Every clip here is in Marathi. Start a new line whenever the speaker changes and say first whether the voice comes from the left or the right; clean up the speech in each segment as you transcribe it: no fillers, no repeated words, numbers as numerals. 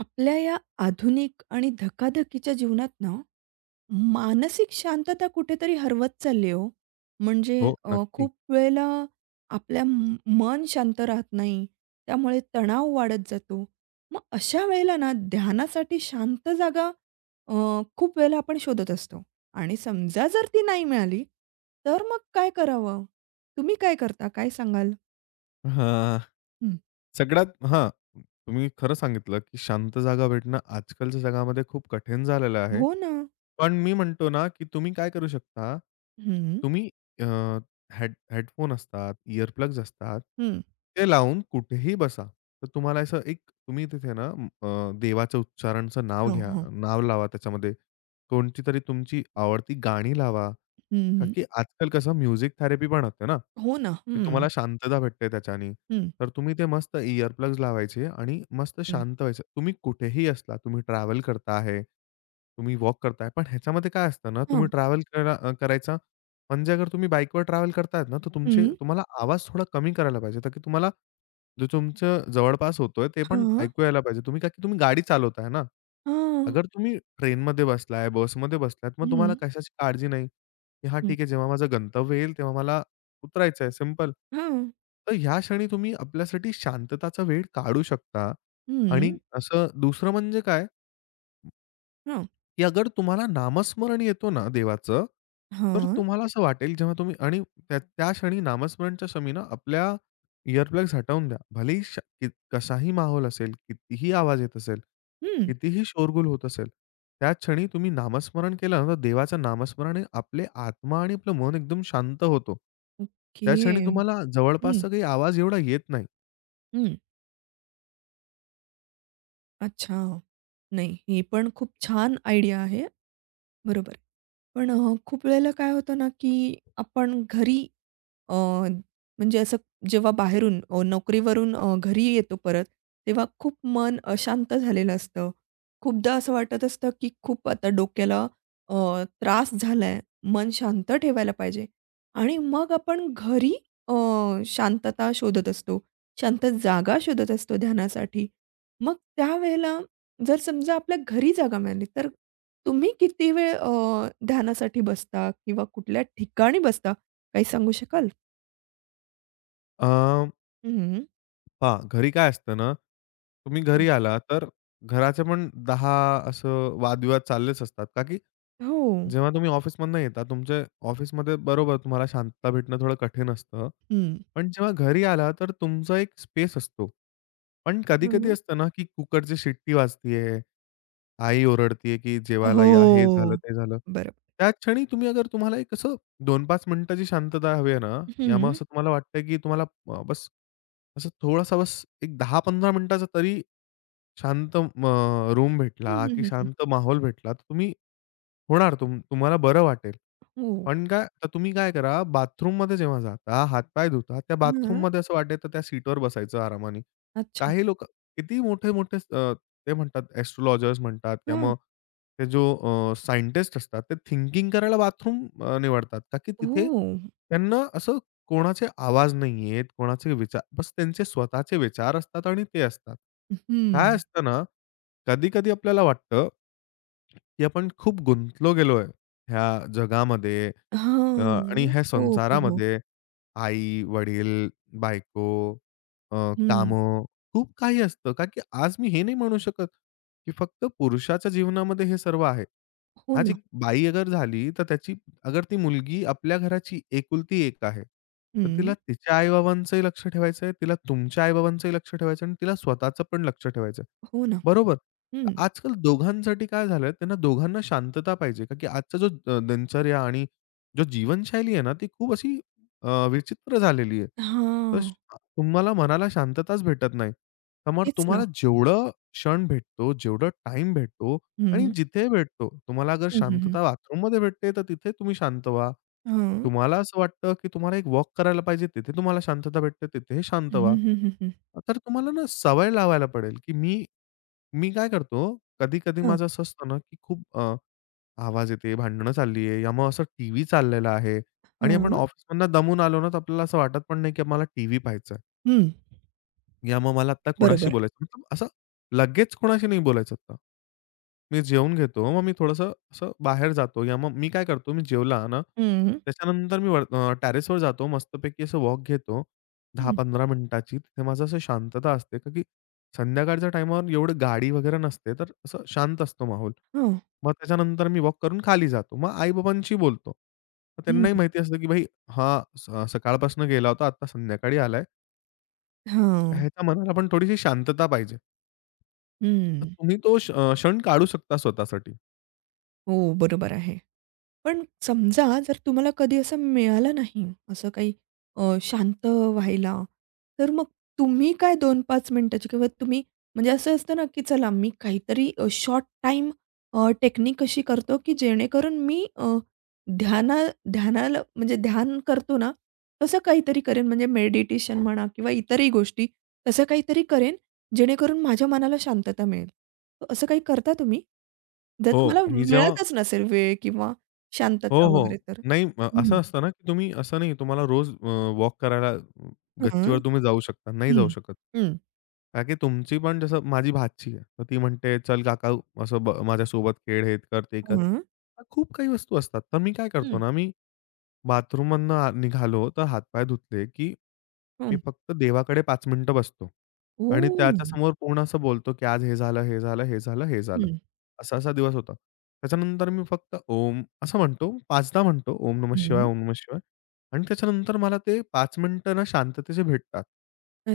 right: आपल्या या आधुनिक आणि धकाधकीच्या जीवनात ना, मानसिक शांतता कुठेतरी हरवत चालली हो. म्हणजे
left: हो, नक्की.
right: खूप वेळेला आपल्या मन शांत राहत नाही. त्यामुळे तणाव वाढत जातो. मग अशा वेळेला ना, ध्यानासाठी शांत जागा अ, खूप वेळेला आपण शोधत असतो आणि समजा जर ती नाही मिळाली, तर मग काय करावं? तुम्ही काय करता? काय सांगाल?
left: हां.
right: हं.
left: सगळ्यात हां, तुम्ही खरं सांगितलं, की शांत जागा भेटणं आजकालच्या जगामध्ये खूप कठीण झालेलं आहे.
right: हो ना.
left: पण मी म्हणतो ना, की तुम्ही काय करू शकता,
right: हं, हं.
left: तुम्ही अ, हेडफोन असतात, इअर प्लग्स असतात,
right: हं,
left: ते लावून कुठेही बसा. तर तुम्हाला असं एक तुम्ही तिथे ना देवाचं उच्चारणचं नाव घ्या,
right: हं.
left: नाव लावा त्याच्यामध्ये. कोणतीतरी तुमची आवडती गाणी लावा.
right: हं,
left: का
right: हं.
left: की आजकाल कसं म्युझिक थेरपी पण असते ना,
right: हो ना.
left: की तुम्हाला शांतता भेटते त्याच्यानी.
right: हं.
left: तर तुम्ही ते मस्त इअर प्लग्स लावायचे आणि मस्त
right: हं.
left: शांत व्हायचं. तुम्ही कुठेही असला, तुम्ही ट्रॅव्हल करता आहे, तुम्ही वॉक करताय. पण ह्याच्यामध्ये काय असतं ना, तुम्ही
right: हां.
left: ट्रॅव्हल करा करायचा म्हणजे अगर तुम्ही बाईकवर ट्रॅव्हल करतायत ना, तर तुमचे
right: हं.
left: तुम्हाला आवाज थोडा कमी करायला पाहिजे. तर की तुम्हाला जो तुमचं जवळपास होतोय ते पण
right: हां.
left: ऐकू यायला पाहिजे. तुम्ही का की तुम्ही गाडी चालवताय ना.
right: हां.
left: अगर तुम्ही ट्रेनमध्ये बसलाय, बसमध्ये बसलात, मग
right: हं.
left: तुम्हाला कशाची काळजी नाही. की "हां,
right: हं.
left: ठीक आहे. जेव्हा माझं गंतव्य येईल, तेव्हा मला उतरायचं आहे." सिंपल.
right: हां.
left: तर ह्या क्षणी तुम्ही आपल्यासाठी शांतताचा वेळ काढू शकता
right: हं.
left: आणि असं दुसरं म्हणजे काय
right: हां.
left: की अगर तुम्हाला नामस्मरण येतो ना देवाचं, तर
right: हां.
left: तुम्हाला असं वाटेल जेव्हा तुम्ही आणि त्या त्या क्षणी नामस्मरणच्या क्षमी आपल्या इअरप्लग्स हटवून द्या. भलेही कसाही माहोल असेल, कितीही आवाज येत असेल,
right: हं.
left: कितीही शोरगुल होत असेल, त्या क्षणी तुम्ही नामस्मरण केलं ना, तर देवाचं नामस्मरण हे आपले आत्मा आणि आपलं मन एकदम शांत होतो. त्या
right: ओके.
left: क्षणी तुम्हाला
right: हं.
left: जवळपासचा काही आवाज एवढा येत नाही.
right: हं. अच्छा. नाही, ही पण खूप छान आयडिया आहे. बरोबर. पण खूप वेळेला काय होतं ना, की आपण घरी अ, म्हणजे असं जेव्हा बाहेरून नोकरीवरून घरी येतो परत, तेव्हा खूप मन अशांत झालेलं असतं. खूपदा असं वाटत असतं, की खूप आता डोक्याला अ, त्रास झालाय, मन शांत ठेवायला पाहिजे आणि मग आपण घरी अ, शांतता शोधत असतो. शांत जागा शोधत असतो ध्यानासाठी. मग त्यावेळेला जर समजा आपल्या घरी जागा मिळाली, तर तुम्ही किती वेळ ध्यानासाठी बसता किंवा कुठल्या ठिकाणी बसता? काही सांगू शकाल? हं,
left: पहा, घरी काय असतं ना, तुम्ही
right: हो.
left: घरी आला तर घराचे पण 10 असं वादविवाद चाललेच असतात. का की
right: हो.
left: जेव्हा तुम्ही ऑफिसमधनं येता, तुमचे ऑफिसमध्ये बरोबर तुम्हाला शांतता भेटणं थोडं कठीण असतं.
right: हं.
left: पण जेव्हा घरी आला तर तुमचा एक स्पेस असतो. पण कधी-कधी
right: हं,
left: असतं ना, की कुकरची शिट्टी वाजतीये, आई ओरडतीये, की जेवायला या, हे झालं,
right: हो.
left: ते झालं.
right: बरोबर.
left: त्या क्षणी तुम्ही अगर तुम्हाला एक असं 2-5 मिनिटाची शांतता हवी आहे ना, या मग
right: हं.
left: असं तुम्हाला वाटतं, की तुम्हाला बस असं थोडासा बस एक 10-15 मिनिटाचा तरी शांत रूम
right: हं,
left: भेटला,
right: हं,
left: की
right: हं, हं.
left: शांत माहोल भेटला, तर तुम्ही होणार तुम्हाला बरं वाटेल.
right: हो.
left: पण काय तर तुम्ही काय करा, बाथरूममध्ये जेव्हा जाता, हात धुता, त्या
right: हां.
left: बाथरूममध्ये असं वाटेल तर त्या सीटवर बसायचं आरामाने.
right: अच्छा.
left: काही लोकं किती मोठे-मोठे ते म्हणतात एस्ट्रोलॉजर्स म्हणतात किंवा
right: हां.
left: मग ते जो सायंटिस्ट असतात ते थिंकिंग करायला बाथरूम निवडतात. का की तिथे
right: हो.
left: त्यांना असं कोणाचे आवाज नाही आहेत, कोणाचे विचार बस त्यांचे स्वतःचे विचार असतात आणि ते असतात. काय
right: हं.
left: असतं ना, कधी-कधी आपल्याला वाटतं, की आपण खूप गुंतलो गेलोय ह्या जगामध्ये
right: हां,
left: आणि
right: ना.
left: ह्या
right: हो, हो, हो.
left: संसारामध्ये आई, वडील, बायको, अ,
right: हं.
left: खूप काही असतं का की आज मी हे नाही म्हणू शकत, की फक्त पुरुषाच्या जीवनामध्ये हे सर्व आहे.
right: हो
left: आज
right: ना.
left: एक बाई अगर झाली, तर त्याची अगर ती मुलगी आपल्या घराची एकुलती एक आहे, तर
right: हं.
left: तिला तिच्या आई-बाबांचंही लक्ष ठेवायचं आहे, तिला तुमच्या आई-बाबांचंही लक्ष ठेवायचं आहे आणि तिला स्वतःचं पण लक्ष ठेवायचं आहे.
right: हो ना.
left: बरोबर?
right: हं.
left: तर आजकाल दोघांसाठी काय झालंय, त्यांना दोघांना शांतता पाहिजे का की आजचा जो दिनचर्या आणि जो जीवनशैली आहे ना, ती खूप अशी विचित्र झालेली आहे. तर
right: हां.
left: तुम्हाला मनाला शांतताच भेटत नाही. समोर
right: तेच ना.
left: तुम्हाला जेवढं क्षण भेटतो, जेवढं टाइम भेटतो आणि
right: हं.
left: जिथे भेटतो, तुम्हाला अगर
right: हं, हं, हं.
left: शांतता बाथरूममध्ये भेटते, तर तिथे तुम्ही शांत व्हा.
right: हां.
left: तुम्हाला असं वाटतं, की तुम्हाला एक वॉक करायला पाहिजे, तिथे तुम्हाला शांतता भेटते, तिथे शांत
right: हं,
left: व्हा.
right: हं, हं, हं. हं.
left: तर तुम्हाला ना सवय लावायला पडेल, की मी मी काय करतो, कधी-कधी
right: हां.
left: माझं असं असतं ना, की खूप आवाज येते, भांडणं चालली आहे, या मग असं टीव्ही चाललेला आहे आणि आपण
right: हां.
left: ऑफिसमधनं दमून आलो ना, तर आपल्याला असं वाटत पण नाही, की आम्हाला टीव्ही पाहायचा,
right: हं.
left: या मग मला आता कोणाशी
right: बरोबर.
left: बोलायचं मतलब असं लगेच कोणाशी नाही बोलायचं आता. मी जेवून घेतो. मग मी थोडंसं असं बाहेर जातो, या मग मी काय करतो, मी जेवला ना,
right: हं.
left: त्याच्यानंतर मी वर टेरेसवर जातो मस्तपैकी असं वॉक घेतो
right: हं.
left: 10-15 मिनिटाची. तिथे माझं असं शांतता असते का की संध्याकाळच्या टाईमावर एवढं गाडी वगैरे नसते, तर असं शांत असतो माहोल.
right: हां.
left: मग त्याच्यानंतर मी वॉक करून खाली जातो. मग आई-बाबांशी बोलतो. मग
right: हं.
left: त्यांनाही माहिती असतं की भाई हा सकाळपासून गेला होता, आता संध्याकाळी आलाय.
right: हां.
left: ह्याच्या मनाला पण थोडीशी शांतता पाहिजे. तर
right: हं.
left: तुम्ही तो क्षण काढू शकता स्वतःसाठी.
right: हो, बरोबर आहे. पण समजा जर तुम्हाला कधी असं मिळालं नाही, असं काही शांत व्हायला, तर मग तुम्ही काय 2-5 मिनिटाची किंवा तुम्ही म्हणजे असं असतं ना, की चला मी काहीतरी शॉर्ट टाईम टेक्निक अशी करतो, की जेणेकरून मी ध्याना ध्यानाला म्हणजे ध्यान करतो ना, तसं काहीतरी करेन म्हणजे मेडिटेशन म्हणा किंवा इतरही गोष्टी तसं काहीतरी करेन, जेणेकरून माझ्या मनाला शांतता मिळेल. तर असं काही करता तुम्ही? जर
left: हो,
right: तुम्हाला
left: मी जेव्हा
right: मिळतच नसेल वेळ किंवा
left: हो,
right: शांतता
left: हो.
right: वगैरे तर.
left: नाही,
right: हं,
left: असं असतं ना, की तुम्ही असं नाही तुम्हाला रोज वॉक करायला
right: हां.
left: गच्चीवर तुम्ही जाऊ शकता. नाही
right: हं,
left: जाऊ शकत.
right: हं.
left: कारण की तुमची पण जसं माझी भाची आहे. तर ती म्हणते, "चल काका असं माझ्यासोबत खेळ, हे कर, ते कर."
right: हां.
left: खूप काही वस्तू असतात. तर मी काय करतो
right: हं,
left: ना, मी बाथरूममधनं निघालो, तर हातपाय धुतले, की मी
right: हं.
left: फक्त देवाकडे 5 मिनिटं बसतो आणि
right: ओह!
left: त्याच्यासमोर पूर्ण असं बोलतो, की आज हे झालं, हे झालं, हे झालं, हे झालं.
right: हं.
left: असा-असा दिवस होता. त्याच्यानंतर मी फक्त ओम असं म्हणतो, 5दा म्हणतो, "ओम नमः शिवाय,
right: हं.
left: ओम नमः शिवाय." आणि त्याच्यानंतर मला ते 5 मिनिटं ना शांततेचे भेटतात.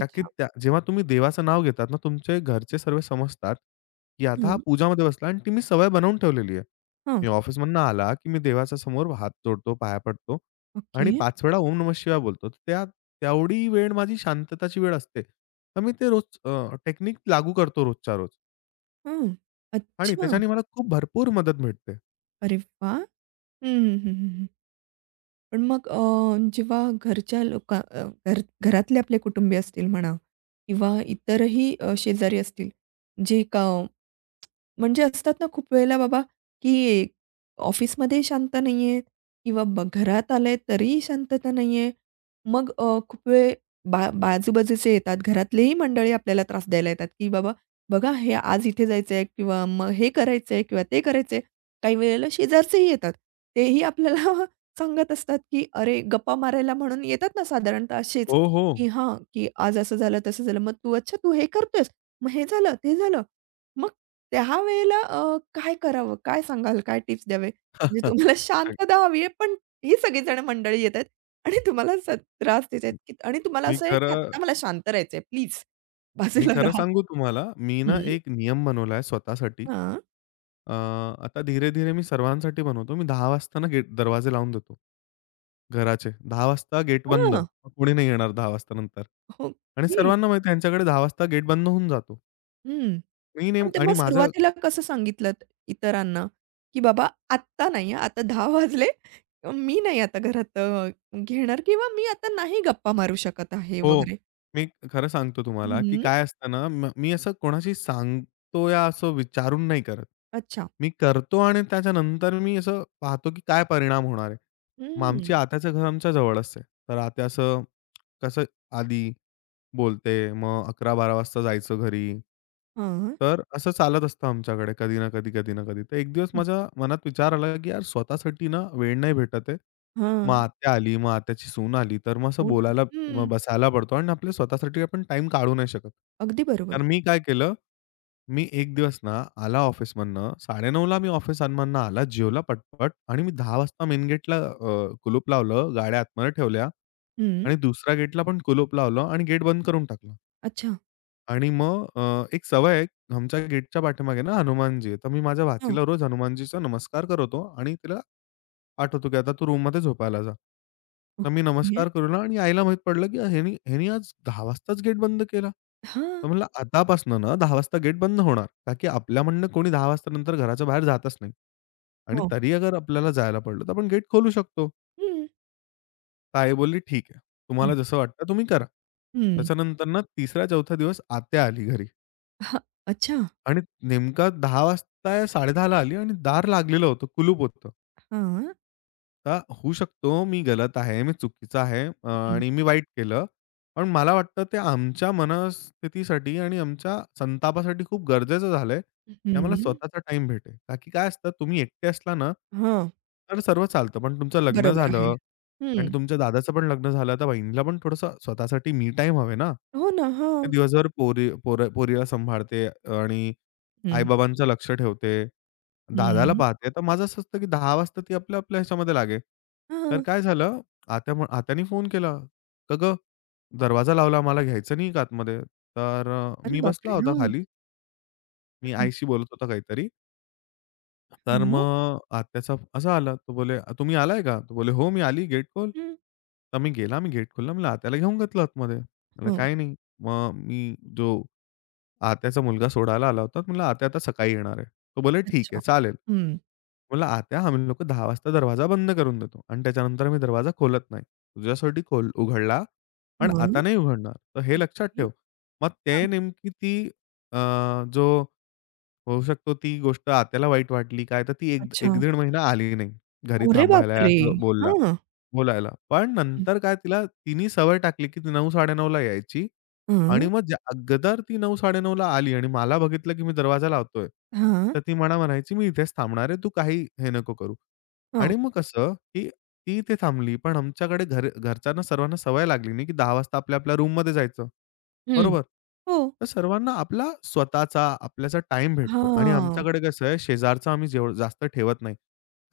left: का की त्या जेव्हा तुम्ही देवाचं नाव घेतात ना, तुमचे घरचे सर्व समजतात, की आता हा
right: हं.
left: पूजामध्ये बसला आणि ती मी सवय बनवून ठेवलेली आहे.
right: हां.
left: मी ऑफिसमधनं आला, की मी देवाच्या समोर हात जोडतो, पाया पडतो
right: ओके.
left: आणि हं. वेळा ओम नमः शिवाय बोलतो. तर त्या तेवढी वेळ माझी शांतताची वेळ असते. तर मी ते रोज टेक्निक लागू करतो रोजच्या रोज
right: हं.
left: आणि
right: अच्छा.
left: त्याच्याने मला खूप भरपूर मदत मिळते.
right: अरे वाह! हं, हं, हं, हं, हं. पण मग जेव्हा घरच्या लोका घरातले आपले कुटुंबीय असतील म्हणा किंवा इतरही शेजारी असतील, जे का म्हणजे असतात ना खूप वेळेला बाबा, की ऑफिसमध्ये शांत नाहीयेत किंवा घरात आले तरीही शांतता नाहीये. मग खूप वेळ बाजूबाजूचे येतात, घरातलेही मंडळी आपल्याला त्रास द्यायला येतात, की बाबा बघा हे आज इथे जायचंय किंवा मग हे करायचंय किंवा ते करायचंय. काही वेळेला शेजारचेही येतात. तेही आपल्याला सांगत असतात, की अरे गप्पा मारायला म्हणून येतात ना साधारणतः असेच,
left: हो, हो.
right: की हां, की आज असं झालं, तसं झालं. मग तू अच्छा तू हे करतोयस, मग हे झालं, ते झालं. मग त्यावेळेला काय करावं? काय सांगाल? काय टिप्स द्यावे? म्हणजे तुम्हाला
left: सांग.
right: शांतता हवी आहे, पण ही सगळीजण मंडळी येतायत आणि तुम्हाला असा त्रास देत आहेत, की आणि तुम्हाला
left: मी
right: असं आहे, की
left: खरं
right: "आत्ता मला शांत राहायचंय, प्लीज
left: मी
right: बाजूला
left: खरं
right: राहा."
left: सांगू तुम्हाला, मी ना
right: हं.
left: एक नियम बनवला स्वतःसाठी.
right: हां.
left: अ, आता धीरे-धीरे मी सर्वांसाठी बनवतो. मी 10:00 वाजता ना गेट दरवाजे लावून देतो. घराचे. 10:00 वाजता गेट बंद.
right: हां.
left: मग कोणी नाही येणार 10:00 वाजता नंतर. आणि
right: ओके.
left: सर्वांना माहिती आहे यांच्याकडे 10:00 वाजता गेट बंद होऊन जातो.
right: हं.
left: मी
right: पण
left: नेम
right: ते मग
left: आणि माझं
right: सुरुवातीला कसं सांगितलत इतरांना, की बाबा आत्ता नाही हां, आता 10 वाजले. मी नाही आता घरात घेणार किंवा मी आता नाही गप्पा मारू शकत आहे
left: हो.
right: वगैरे.
left: मी खरं सांगतो तुम्हाला, की
right: हं.
left: काय असतं ना, मी असं कोणाशी सांगतो या असं विचारून नाही करत.
right: अच्छा.
left: मी करतो आणि त्याच्यानंतर मी असं पाहतो, की काय परिणाम होणार आहे. मग
right: हं.
left: आमची आत्याचं घर आमच्या जवळच आहे. तर आत्या असं कसं आली बोलते. मग 11-12 वाजता जायचं घरी.
right: हां.
left: तर असं चालत असतं आमच्याकडे कधी ना कधी, कधी ना कधी. तर एक दिवस
right: हं.
left: माझ्या मनात विचार आला, की यार स्वतःसाठी ना वेळ नाही भेटत आहे. मग
right: हां.
left: आत्या आली, मग आत्याची सून आली, तर मग असं
right: हो ना.
left: बोलायला,
right: हं.
left: मग बसायला पडतो आणि आपल्या स्वतःसाठी आपण टाईम काढू नाही शकत.
right: अगदी बरोबर.
left: तर मी काय केलं, मी एक दिवस ना आला ऑफिसमधनं 9:30ला, मी ऑफिसमधनं आला, जेवला पटपट आणि मी 10 वाजता मेन गेटला कुलूप लावलं, गाड्या आतमध्ये ठेवल्या
right: हं.
left: आणि दुसऱ्या गेटला पण कुलूप लावलं आणि गेट बंद करून टाकलं.
right: अच्छा.
left: आणि मग एक सवय आहे. आमच्या गेटच्या पाठीमागे ना हनुमानजी आहे. तर मी माझ्या
right: हां.
left: भाचीला रोज हनुमानजीचा नमस्कार करवतो आणि तिला पाठवतो, की आता तू रूममध्ये झोपायला जा. तर मी
right: ओके.
left: नमस्कार करू ना, आणि आईला माहीत पडलं, की ह्यानी ह्यानी आज 10:00 वाजताच गेट बंद केला.
right: हां.
left: तर म्हणलं आतापासनं ना 10:00 वाजता गेट बंद होणार. का की आपल्या म्हणणं कोणी 10:00 वाजतानंतर घराच्या बाहेर जातच नाही. आणि
right: हो.
left: तरी अगर आपल्याला जायला पडलं, तर आपण गेट खोलू शकतो.
right: हं.
left: तर आई बोलली, "ठीक आहे.
right: हं.
left: तुम्हाला जसं वाटतं तुम्ही करा."
right: हं.
left: त्याच्यानंतर ना 3रा-4था दिवस आत्या आली घरी.
right: हां. अच्छा.
left: आणि नेमका 10 वाजता साड़े ला आली आणि दार लागलेलं होतं, कुलूप होतं.
right: हां.
left: आता होऊ शकतो मी गलत आहे, मी चुकीचा आहे
right: हं.
left: आणि मी वाईट केलं. पण मला वाटतं ते आमच्या मनस्थितीसाठी आणि आमच्या संतापासाठी खूप गरजेचं झालंय, की आम्हाला
right: हं.
left: स्वतःचा टाईम भेटेल. का की काय असतं तुम्ही एकटे असला ना,
right: हां.
left: तर सर्व चालतं. पण तुमचं लग्न
right: बरोबर आहे.
left: झालं आणि
right: हं.
left: तुमच्या दादाचं पण लग्न झालं, तर बहिणीला पण थोडंसं स्वतःसाठी मी टाईम हवे ना.
right: हो ना.
left: ते
right: हां.
left: दिवसभर पोरीला सांभाळते आणि
right: हं.
left: आई-बाबांचं लक्ष ठेवते. दादाला
right: हं.
left: पाहते. तर माझं असं असतं की 10 वाजता ती आपल्या-आपल्या ह्याच्यामध्ये लागे. तर
right: हां.
left: काय झालं, आत्यानी फोन केला. "का गं, दरवाजा लावला, मला घ्यायचं नाही का आतमध्ये?" तर
right: अरे
left: मी बसला
right: बापरे!
left: होता
right: हां.
left: खाली. मी
right: हं.
left: आईशी बोलत होता काहीतरी.
right: हं,
left: तर
right: मग?
left: मग आत्याचा असा आला. तो बोले, "तुम्ही आलाय का?" तो बोले, "हो, मी आली, गेट खोल."
right: हं.
left: तर मी गेला. मी गेट खोलला. म्हणलं, "आत्याला घेऊन घेतलं आतमध्ये." म्हणला,
right: हं.
left: "काही नाही." मग मी जो आत्याचा मुलगा सोडायला आला होता. म्हणलं, "आत्या आता सकाळी येणार आहे." तो बोले, "ठीक
right: अच्छा.
left: आहे, चालेल."
right: हं.
left: म्हणलं, "आत्या, आम्ही लोकं 10 वाजता दरवाजा बंद करून देतो आणि त्याच्यानंतर आम्ही दरवाजा खोलत नाही. तुझ्यासाठी खोल उघडला, पण
right: हं.
left: आता नाही उघडणार. तर हे लक्षात ठेव." मग ते
right: हां.
left: नेमकी ती अ, जो होऊ शकतो ती गोष्ट आत्याला वाईट वाटली काय, तर ती एक 1
right: अच्छा.
left: दीड महिना आली नाही. घरी
right: अरे
left: थांबायला आहे
right: बापरे!
left: असं बोलला.
right: हां.
left: बोलायला. पण
right: हं.
left: नंतर काय तिला तिनी सवय टाकली, की ती 9:00-9:30ला यायची आणि
right: हं.
left: मग ज्या अगोदर ती 9:00-9:30ला आली आणि मला बघितलं, की मी दरवाजा लावतोय,
right: हां.
left: तर ती मला म्हणायची, "मी इथेच थांबणार आहे, तू काही हे नको करू."
right: हां.
left: आणि मग कसं, की ती इथे थांबली. पण आमच्याकडे घरच्यांना सर्वांना सवय लागली नाही, की 10:00 वाजता आपल्या-आपल्या रूममध्ये जायचं.
right: हं.
left: बरोबर?
right: हो.
left: तर सर्वांना आपला स्वतःचा, आपल्याचा टाईम भेटतो आणि
right: हां.
left: आमच्याकडे कसं आहे, शेजारचा आम्ही जास्त ठेवत नाही.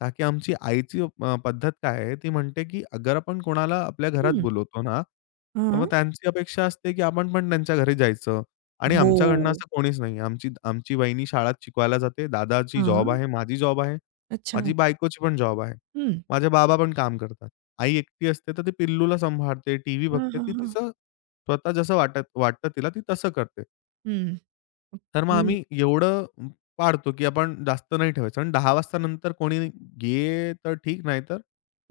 left: का की आमची आईची पद्धत काय आहे, ती म्हणते की अगर आपण कोणाला आपल्या घरात
right: हं.
left: बोलवतो ना, तर मग
right: हां.
left: त्यांची अपेक्षा असते की आपण पण त्यांच्या घरी जायचं आणि आमच्याकडनं
right: हो.
left: असं कोणीच नाही. आमची आमची वहिनी शाळेत शिकवायला जाते, दादाची
right: हां.
left: जॉब आहे, माझी जॉब आहे,
right: अच्छा.
left: माझी बायकोची पण जॉब आहे.
right: हं.
left: माझे बाबा पण काम करतात. आई एकटी असते, तर ती पिल्लूला सांभाळते, टीव्ही
right: हां,
left: बघते.
right: हां,
left: ती
right: हां.
left: तिचं स्वतः जसं वाटतं तिला, ती तसं करते.
right: हं.
left: तर मग
right: ओके.
left: आम्ही एवढं पाळतो, की आपण जास्त नाही ठेवायचं आणि 10 वाजता नंतर कोणी गेले तर ठीक, नाही तर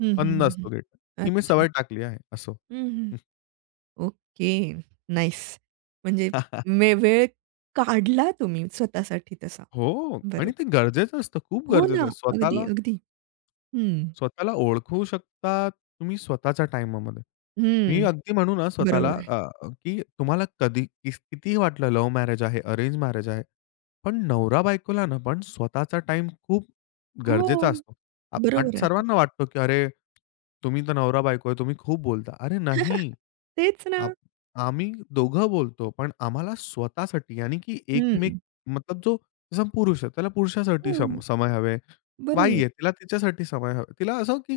right: हं, हं,
left: बंद
right: हं, हं.
left: असतो गेट. ही मी
right: अच्छा.
left: सवय टाकली आहे असं.
right: हं, हं. ओके. नाईस. म्हणजे मे वेळ काढला तुम्ही स्वतःसाठी तसा.
left: हो आणि
right: बरोबर.
left: ते गरजेचं असतं, खूप
right: हो ना.
left: गरजेचं आहे.
right: अगदी,
left: स्वतःला
right: अगदी. हं,
left: स्वतःला ओळखू शकता तुम्ही स्वतःच्या टाईमामध्ये. मी
right: हं.
left: अगदी म्हणू ना
right: बरोबर
left: स्वतःला
right: आहे.
left: की तुम्हाला कधी कितीही वाटलं लव्ह मॅरेज आहे, अरेंज मॅरेज आहे. पण नवरा-बायकोला ना पण स्वतःचा टाईम खूप
right: हो,
left: गरजेचा असतो. आप आज
right: बरोबर आहे.
left: सर्वांना वाटतो, की "अरे, तुम्ही तर नवरा-बायको आहे, तुम्ही खूप बोलता." अरे नाही,
right: तेच ना.
left: आप आम्ही दोघं बोलतो, पण आम्हाला स्वतःसाठी यानी की
right: हं.
left: एकमेक मतलब जो जसा पुरुष आहे, त्याला पुरुषासाठी
right: हं,
left: समय हवे. बाई
right: बरोबर.
left: आहे, तिला तिच्यासाठी समय हवे. तिला असं की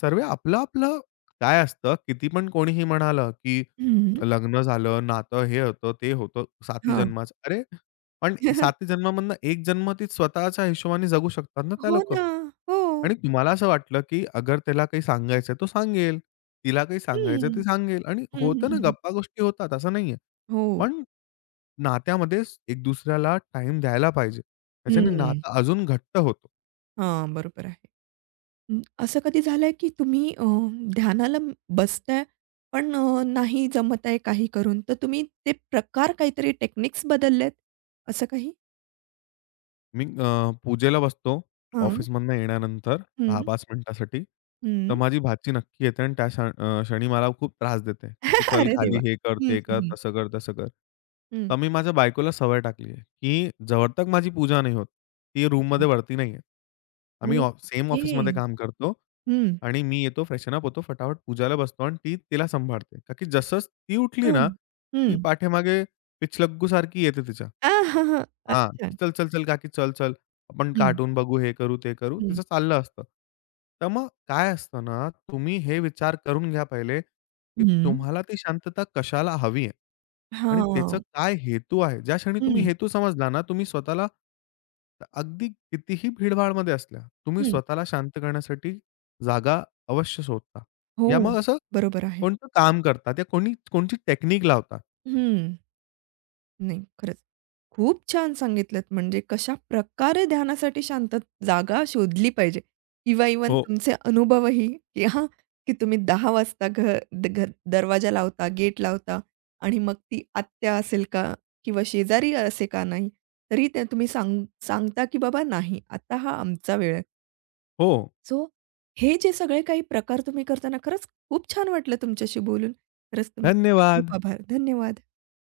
left: सर्व आपलं-आपलं काय असतं, किती पण कोणीही म्हणालं, की
right: हं.
left: लग्न झालं, नातं हे होतं, ते होतं, 7ही
right: हां.
left: जन्माचं. अरे, पण 7ही जन्मामधनं 1 जन्म ती स्वतःच्या हिशोबाने जगू शकतात ना त्या
right: हो
left: लोकं.
right: ना. हो.
left: आणि तुम्हाला असं वाटलं, की अगर त्याला काही सांगायचं तो सांगेल, तिला काही सांगायचं ती
right: हं.
left: सांगेल आणि
right: हं, हं,
left: होतं ना
right: हं, हं.
left: गप्पा-गोष्टी होतात, असं नाहीये.
right: हो.
left: पण नात्यामध्ये एक दुसऱ्याला टाईम द्यायला पाहिजे. त्याच्याने
right: हं.
left: नातं अजून घट्ट होतं.
right: हां, बरोबर आहे. हं, असं कधी झालंय की तुम्ही ध्यानाला बसताय, पण नाही जमत आहे काही करून, तर तुम्ही ते प्रकार काहीतरी टेक्निक्स बदलल्यात, असं काही?
left: मी पूजेला बसतो
right: हां.
left: ऑफिसमधनं येण्यानंतर
right: हं,
left: 10-5 मिनिटासाठी. तर
right: हं.
left: माझी भाची नक्की येते आणि त्या क्षणी मला खूप त्रास देते, की "तू चल
right: अरे
left: खाली,
right: देवा!
left: हे कर,
right: हं,
left: ते कर,
right: हं, हं.
left: तसं कर, तसं कर."
right: हं.
left: तर मी माझ्या बायकोला सवय टाकली आहे, की जवळतक माझी पूजा नाही होत. ती
right: अच्छा.
left: रूममध्ये वरती नाही येत. आम्ही ऑफ सेम
right: ओके.
left: ऑफिसमध्ये काम करतो.
right: हं.
left: आणि मी येतो, फ्रेशन अप होतो, फटाफट पूजाला बसतो आणि ती तिला सांभाळते. का की जसंच ती उठली
right: हं.
left: ना, ती
right: हं.
left: पाठीमागे पिछलग्गूसारखी येते तिच्या.
right: आ, हां, हां.
left: हां,
right: अच्छा.
left: की "चल, चल, चल काकी चल, चल. आपण
right: हं,
left: कार्टून बघू, हे करू, ते करू."
right: हं,
left: तिचं चाललं असतं. तर मग काय असतं ना, तुम्ही हे विचार करून घ्या पहिले, की
right: हं.
left: तुम्हाला ती शांतता कशाला हवी आहे आणि त्याचं
right: हां.
left: काय हेतू आहे. ज्या क्षणी तुम्ही
right: हं,
left: हेतू समजला ना, तुम्ही स्वतःला अगदी कितीही भीडभाडमध्ये असल्या, तुम्ही
right: हं.
left: स्वतःला शांत करण्यासाठी जागा अवश्य शोधता.
right: हो.
left: या मग असं
right: बरोबर आहे.
left: कोणतं काम करतात या कोणी कोणची टेक्निक लावतात.
right: हं. नाही, खरंच. खूप छान सांगितलत म्हणजे कशाप्रकारे ध्यानासाठी शांत जागा शोधली पाहिजे किंवा इव्हन
left: हो,
right: तुमचे अनुभवही की हां, की तुम्ही 10 वाजता दरवाजा लावता, गेट लावता आणि मग ती आत्या असेल का किंवा शेजारी असे का नाही, तरी ते तुम्ही सांगता की बाबा नाही, आता हा आमचा वेळ आहे.
left: हो.
right: सो हे जे सगळे काही प्रकार तुम्ही करताना खरंच खूप छान वाटलं तुमच्याशी बोलून. खरंच तुमचे खूप
left: धन्यवाद.
right: आभार. धन्यवाद.